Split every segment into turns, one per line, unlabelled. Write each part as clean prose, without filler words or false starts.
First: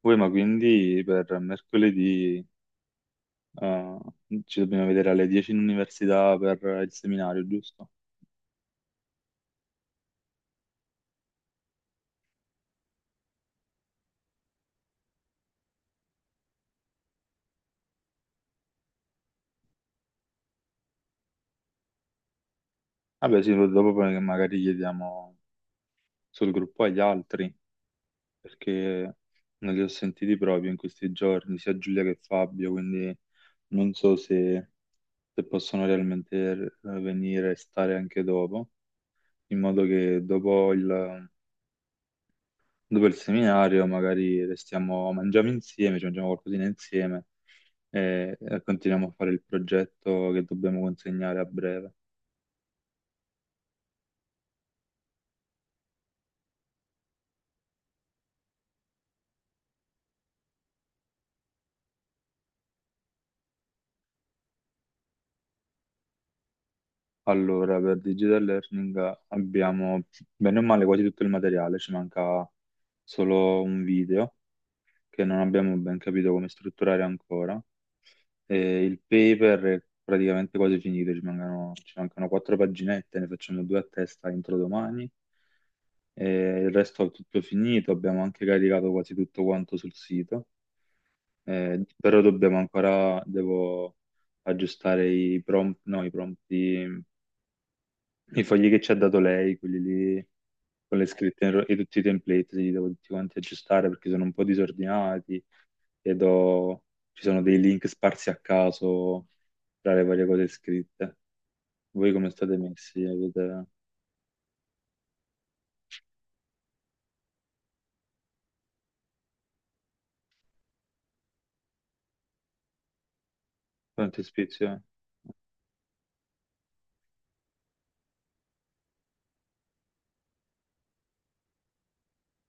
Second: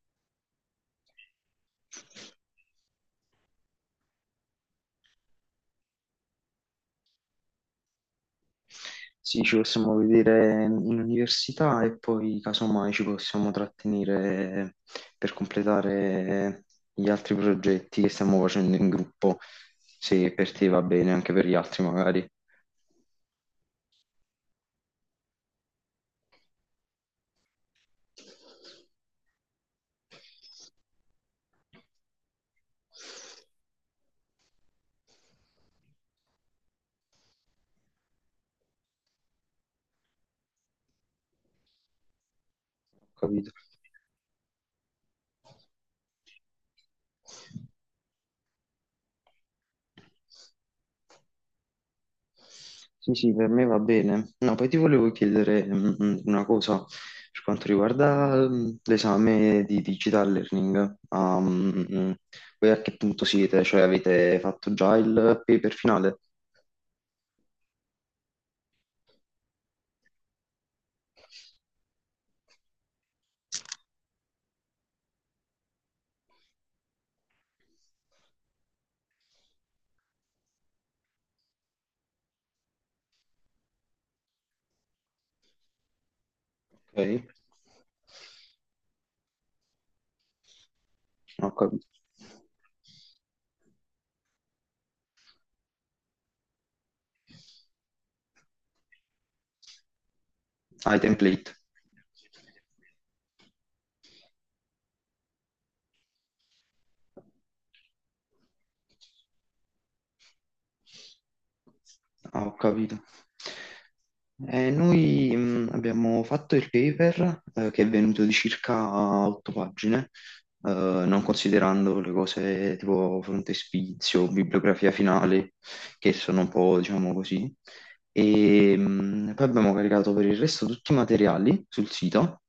Poi, ma quindi per mercoledì eh, ci dobbiamo vedere alle 10 in università per il seminario, giusto?
Sì, ci possiamo vedere in università e poi casomai ci possiamo trattenere per completare gli altri progetti che stiamo facendo in gruppo, se per te va bene, anche per gli altri magari.
Vabbè, sì, dopo poi magari chiediamo sul gruppo agli altri, perché non li ho sentiti proprio in questi giorni, sia Giulia che Fabio, quindi non so se, se possono realmente venire e stare anche dopo, in modo che dopo il
Ho capito.
seminario magari restiamo, mangiamo insieme, ci mangiamo qualcosina insieme e continuiamo a fare il progetto che dobbiamo consegnare a breve.
Sì, sì, per me va bene. No, poi ti volevo chiedere una cosa per quanto riguarda l'esame di digital learning. Voi a che punto siete? Cioè avete fatto già il paper finale?
Allora, per Digital Learning abbiamo bene o male quasi tutto il materiale, ci manca solo un video che non abbiamo ben capito come strutturare ancora. E il paper è praticamente quasi finito, ci mancano 4 paginette, ne facciamo 2 a testa entro domani. E il
Ok,
resto è tutto finito, abbiamo anche caricato quasi tutto quanto sul sito.
ho capito.
Però dobbiamo ancora, devo aggiustare i prompt, no, i fogli che ci ha dato lei, quelli lì
Ah,
con
i
le scritte in
template.
ro- e tutti i template, li devo tutti quanti aggiustare perché sono un po' disordinati e do- ci sono dei link sparsi a caso tra le varie cose scritte. Voi come
Ah, ho
state
capito.
messi? Avete
Noi abbiamo fatto il paper che è venuto di circa otto pagine non considerando le cose tipo
quante
frontespizio,
ispezioni?
bibliografia finale, che sono un po', diciamo così. E poi abbiamo caricato per il resto tutti i materiali sul sito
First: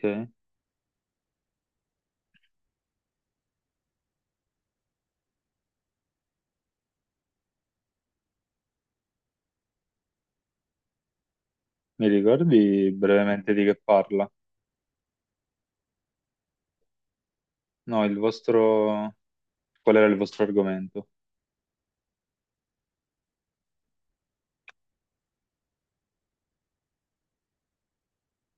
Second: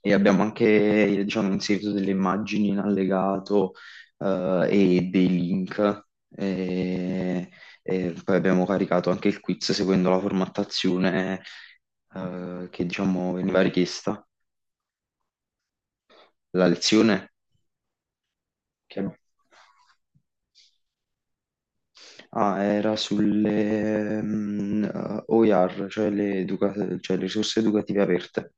e abbiamo anche, diciamo, inserito delle immagini in allegato e dei link. E poi abbiamo caricato anche il quiz seguendo la formattazione
Mi
che,
ricordi
diciamo,
brevemente
veniva
di che
richiesta.
parla?
La lezione.
No, il
Che-
vostro... Qual era il vostro argomento?
Ah, era sulle OER, cioè cioè le risorse educative aperte,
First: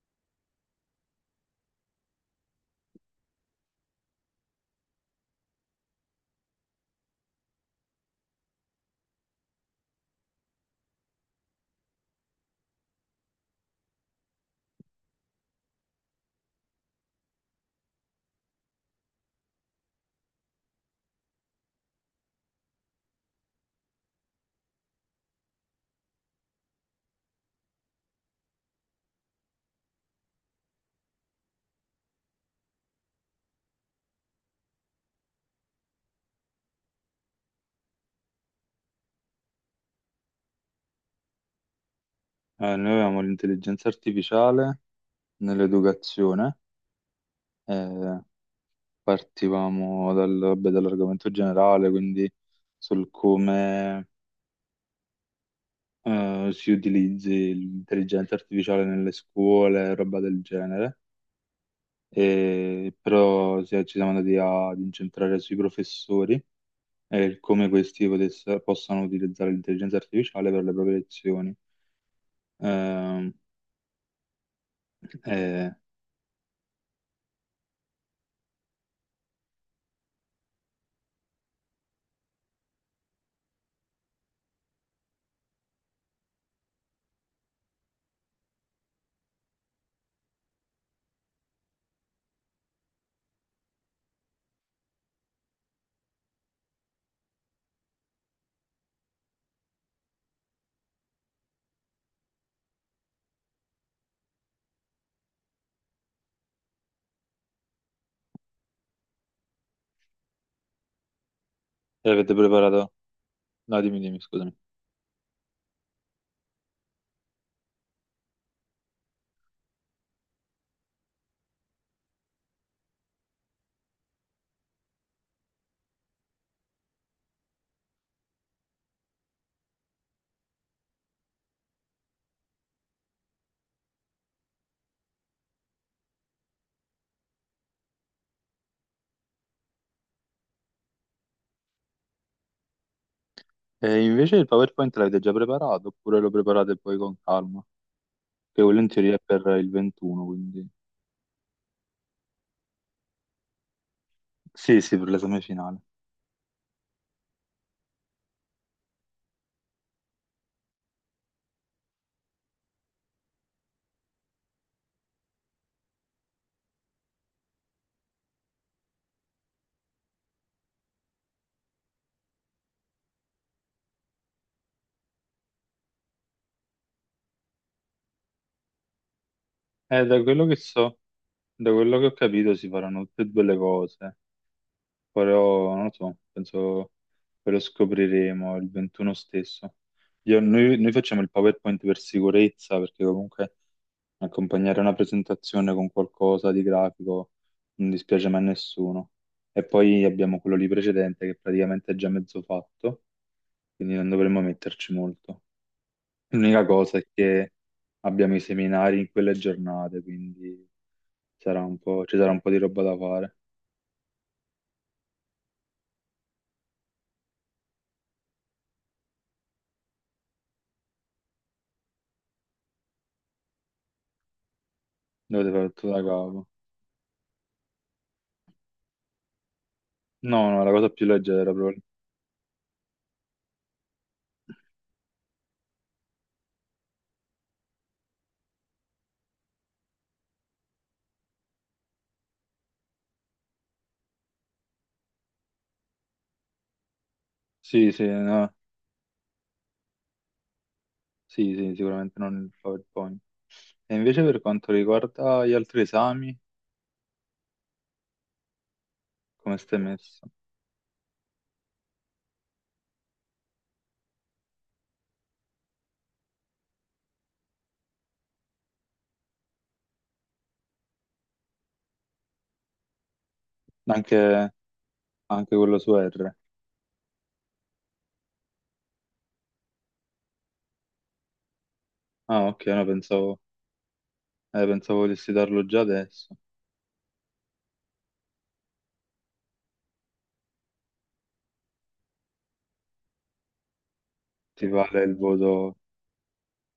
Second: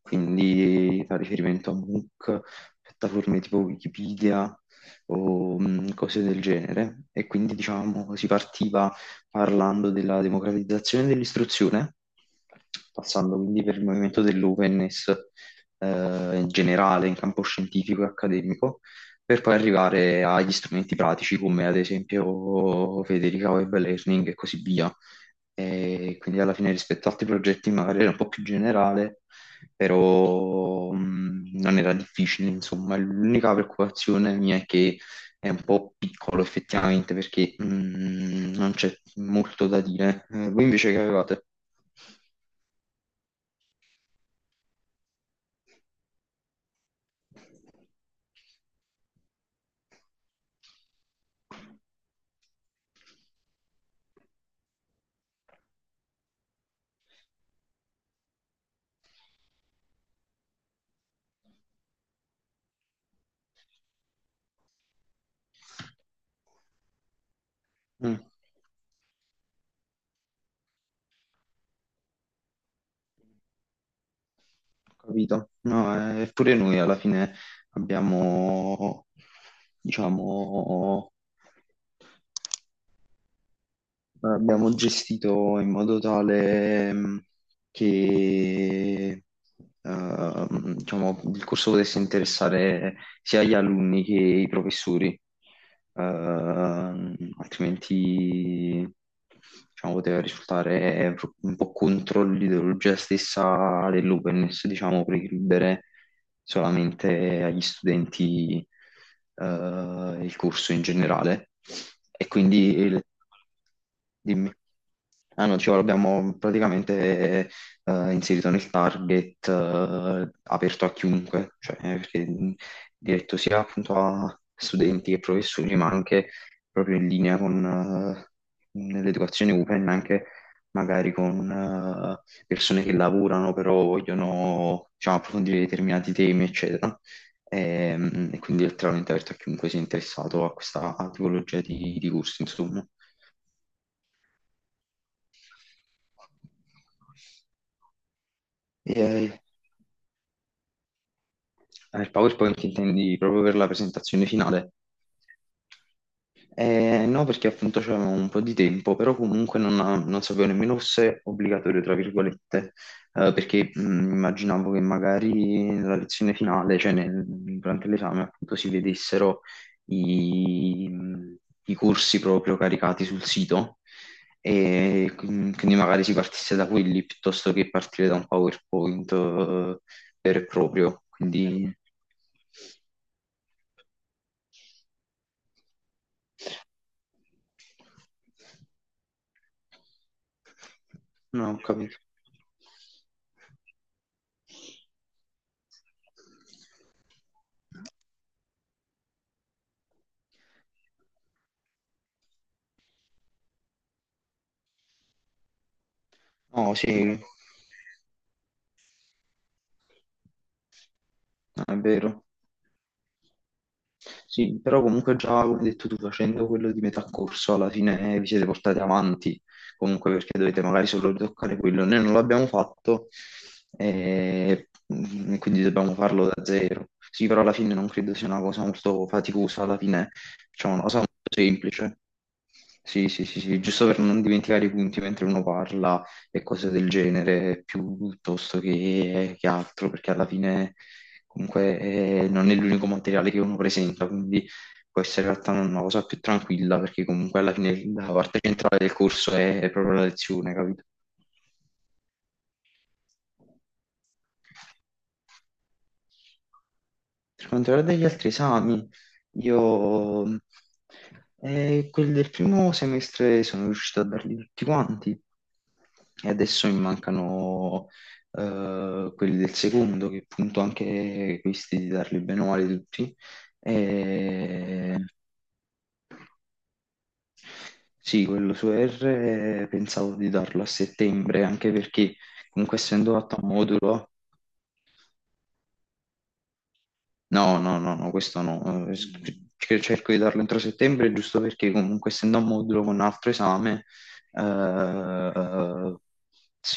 quindi fa riferimento a MOOC, piattaforme tipo Wikipedia o cose del genere. E quindi diciamo si partiva parlando della democratizzazione dell'istruzione, passando quindi per il movimento dell'openness eh, in generale in campo scientifico e accademico per poi arrivare agli strumenti pratici come ad esempio Federica Web Learning e così via. E quindi alla fine rispetto ad altri progetti magari era un po' più generale, però non era difficile, insomma. L'unica preoccupazione mia è che è un po' piccolo effettivamente perché non c'è molto da dire. Voi invece che avevate?
Noi avevamo l'intelligenza artificiale nell'educazione, eh, partivamo dal- vabbè, dall'argomento generale, quindi sul come si utilizzi l'intelligenza artificiale nelle scuole, roba del genere, e, però si- ci siamo andati a- ad incentrare sui professori e come questi
Mm.
potesse- possano utilizzare l'intelligenza artificiale per le proprie lezioni. Ehm,
Capito?
e,
No, pure noi alla fine abbiamo, diciamo, abbiamo gestito in modo tale. Che diciamo, il corso potesse interessare sia gli alunni che i professori, altrimenti diciamo, poteva risultare un po' contro l'ideologia stessa dell'openness, diciamo, precludere solamente agli studenti il corso in generale.
e
E
avete
quindi
preparato?
il-
No, dimmi, dimmi,
Dimmi.
scusami.
Ah no, dicevo, l'abbiamo praticamente inserito nel target, aperto a chiunque, cioè perché diretto sia appunto a studenti che professori, ma anche proprio in linea con l'educazione open, anche magari con persone che lavorano, però vogliono diciamo, approfondire determinati temi, eccetera. E quindi è letteralmente aperto a chiunque sia interessato a questa tipologia di corsi, insomma.
E invece il PowerPoint l'avete già preparato oppure lo preparate poi con calma? Che quello in teoria è
E,
per il 21, quindi...
Ah, il PowerPoint intendi proprio per la presentazione finale?
Sì, sì, per l'esame finale.
No, perché appunto c'avevo un po' di tempo, però comunque non, non sapevo nemmeno se obbligatorio, tra virgolette, perché immaginavo che magari nella lezione finale, durante l'esame, appunto si vedessero i, i corsi proprio caricati sul sito e quindi magari si partisse da quelli piuttosto che partire da un PowerPoint,
Da
vero e
quello che so,
proprio. Quindi...
da quello che ho capito si faranno tutte e due le cose, però non lo so, penso che lo scopriremo il 21 stesso. Noi facciamo il
No, ho
PowerPoint per
capito.
sicurezza, perché comunque accompagnare una presentazione con qualcosa di grafico non dispiace mai a nessuno. E poi abbiamo quello lì precedente che praticamente è già mezzo fatto, quindi non dovremmo metterci molto. L'unica
Oh,
cosa è
sì,
che abbiamo i seminari in quelle giornate, quindi sarà
è
un po', ci
vero.
sarà un po' di roba da fare.
Sì, però comunque già, come hai detto tu, facendo quello di metà corso, alla fine vi siete portati avanti, comunque perché dovete magari solo ritoccare quello. Noi non l'abbiamo fatto
Dovete
quindi
fare tutto
dobbiamo
da
farlo da
capo.
zero. Sì, però alla fine non credo sia una cosa molto faticosa, alla fine
No, no, la
facciamo una
cosa
cosa
più
molto
leggera proprio.
semplice. Sì, sì, sì, sì, giusto per non dimenticare i punti mentre uno parla, e cose del genere piuttosto che altro, perché alla fine comunque non è l'unico materiale che uno presenta, quindi può essere in realtà una cosa più tranquilla, perché comunque alla fine
Sì, sì,
la parte
no.
centrale del corso è proprio la lezione, capito?
Sì, sì, sicuramente non il PowerPoint. E invece per quanto riguarda gli altri esami,
Per quanto riguarda gli altri esami,
come stai
io
messo?
quelli del primo semestre sono riuscito a darli tutti quanti e adesso mi mancano quelli del secondo, che appunto anche questi di darli bene o male tutti.
Anche
E...
anche quello su R.
Sì, quello su R pensavo di darlo a settembre, anche perché
Ah, ok,
comunque
no,
essendo fatto
pensavo,
a modulo.
pensavo volessi darlo già adesso.
No, no, no, no, questo no. Sc- che Cerco di darlo entro settembre, giusto perché comunque essendo un modulo con un altro esame,
Ti vale il voto,
eh,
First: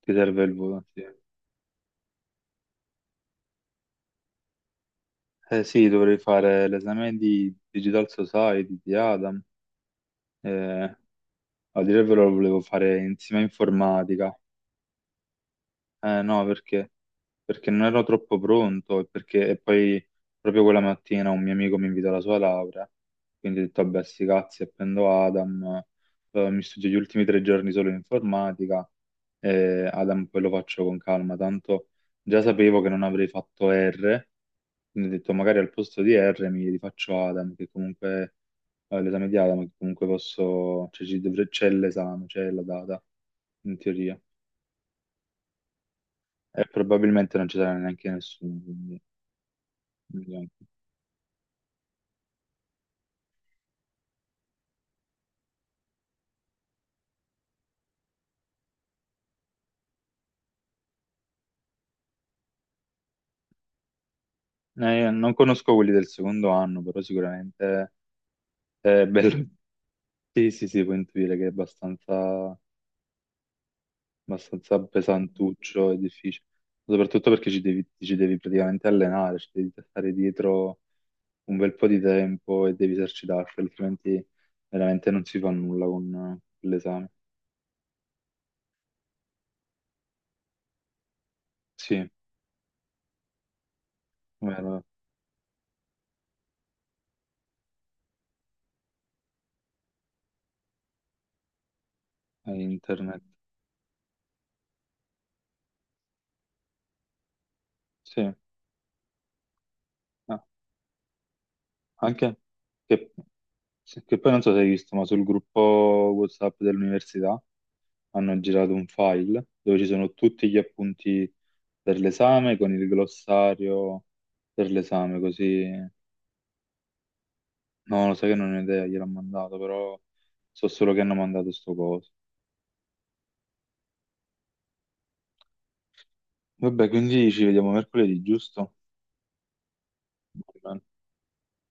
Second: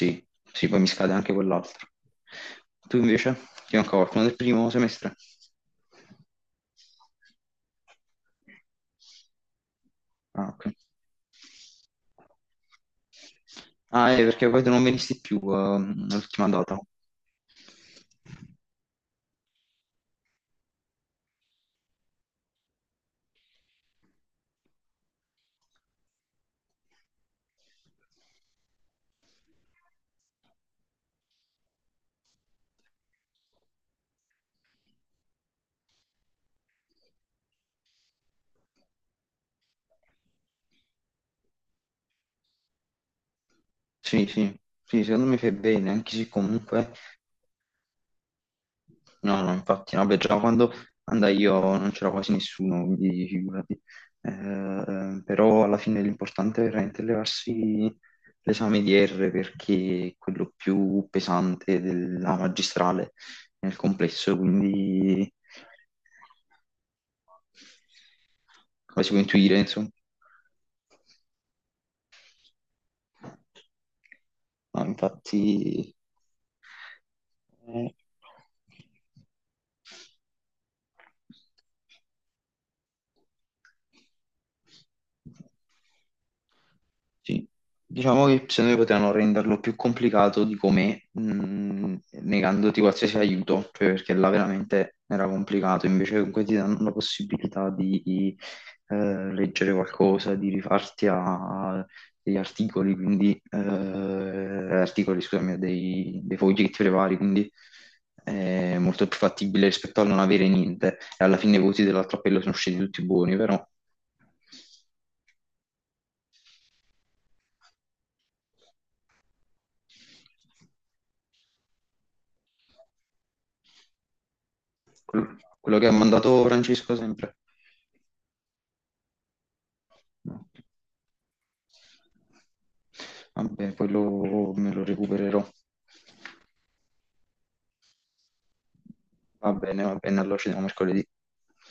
ti serve il
sì, poi
voto,
mi
sì.
scade anche quell'altro. Tu invece? Ti manca qualcuno del primo semestre?
Eh sì, dovrei fare l'esame di Digital Society di Adam.
Ah, ok.
Eh, a dire il vero lo volevo fare insieme a
Ah,
informatica.
perché poi tu non venisti più,
No,
l'ultima data.
perché? Perché non ero troppo pronto e perché e poi proprio quella mattina un mio amico mi invitò alla sua laurea, quindi ho detto, vabbè, sti cazzi, appendo Adam, mi studio gli ultimi 3 giorni solo in informatica, e Adam poi lo faccio con calma, tanto già sapevo che non avrei fatto R, quindi ho detto magari al posto di R mi rifaccio Adam, che comunque, l'esame di Adam, che comunque posso, cioè ci dovre- c'è l'esame, c'è la data, in teoria
Sì, sì, sì, secondo me fai bene, anche se
e
comunque...
probabilmente non ci sarà neanche nessuno. Quindi
No, no, infatti, no, beh, già
vediamo.
quando andai io non c'era quasi nessuno, quindi figurati. Però alla fine l'importante è veramente levarsi l'esame di R perché è quello più pesante della magistrale nel complesso,
Io
quindi
non conosco quelli del secondo anno, però sicuramente
come
è
si può
bello.
intuire, insomma.
Sì, sì, sì, puoi intuire che è abbastanza, abbastanza
No,
pesantuccio
infatti,
e difficile, soprattutto perché ci devi,
eh,
ci devi praticamente allenare, ci devi stare dietro un bel po' di tempo e devi esercitarti, altrimenti veramente non si fa nulla con l'esame.
sì. Diciamo che secondo me potevano renderlo più complicato di com'è,
Sì,
negandoti qualsiasi aiuto, cioè perché là
vero,
veramente era complicato, invece comunque ti danno la possibilità di leggere qualcosa, di rifarti a degli
è
articoli,
internet.
quindi scusami, dei foggetti vari, quindi
Sì.
è molto più fattibile rispetto a non
Ah,
avere niente. E alla fine i voti
anche
dell'appello sono usciti tutti
che,
buoni, però
che poi non so se hai visto, ma sul gruppo WhatsApp dell'università hanno girato un file dove ci sono tutti gli appunti per l'esame con il glossario per l'esame,
quello,
così.
quello che ha mandato Francesco sempre.
No, lo sai che non ho idea, gliel'ho mandato, però
No.
so solo che hanno mandato sto coso.
Vabbè, quello me lo recupererò.
Vabbè, quindi ci vediamo mercoledì, giusto?
Va bene, allora ci vediamo mercoledì.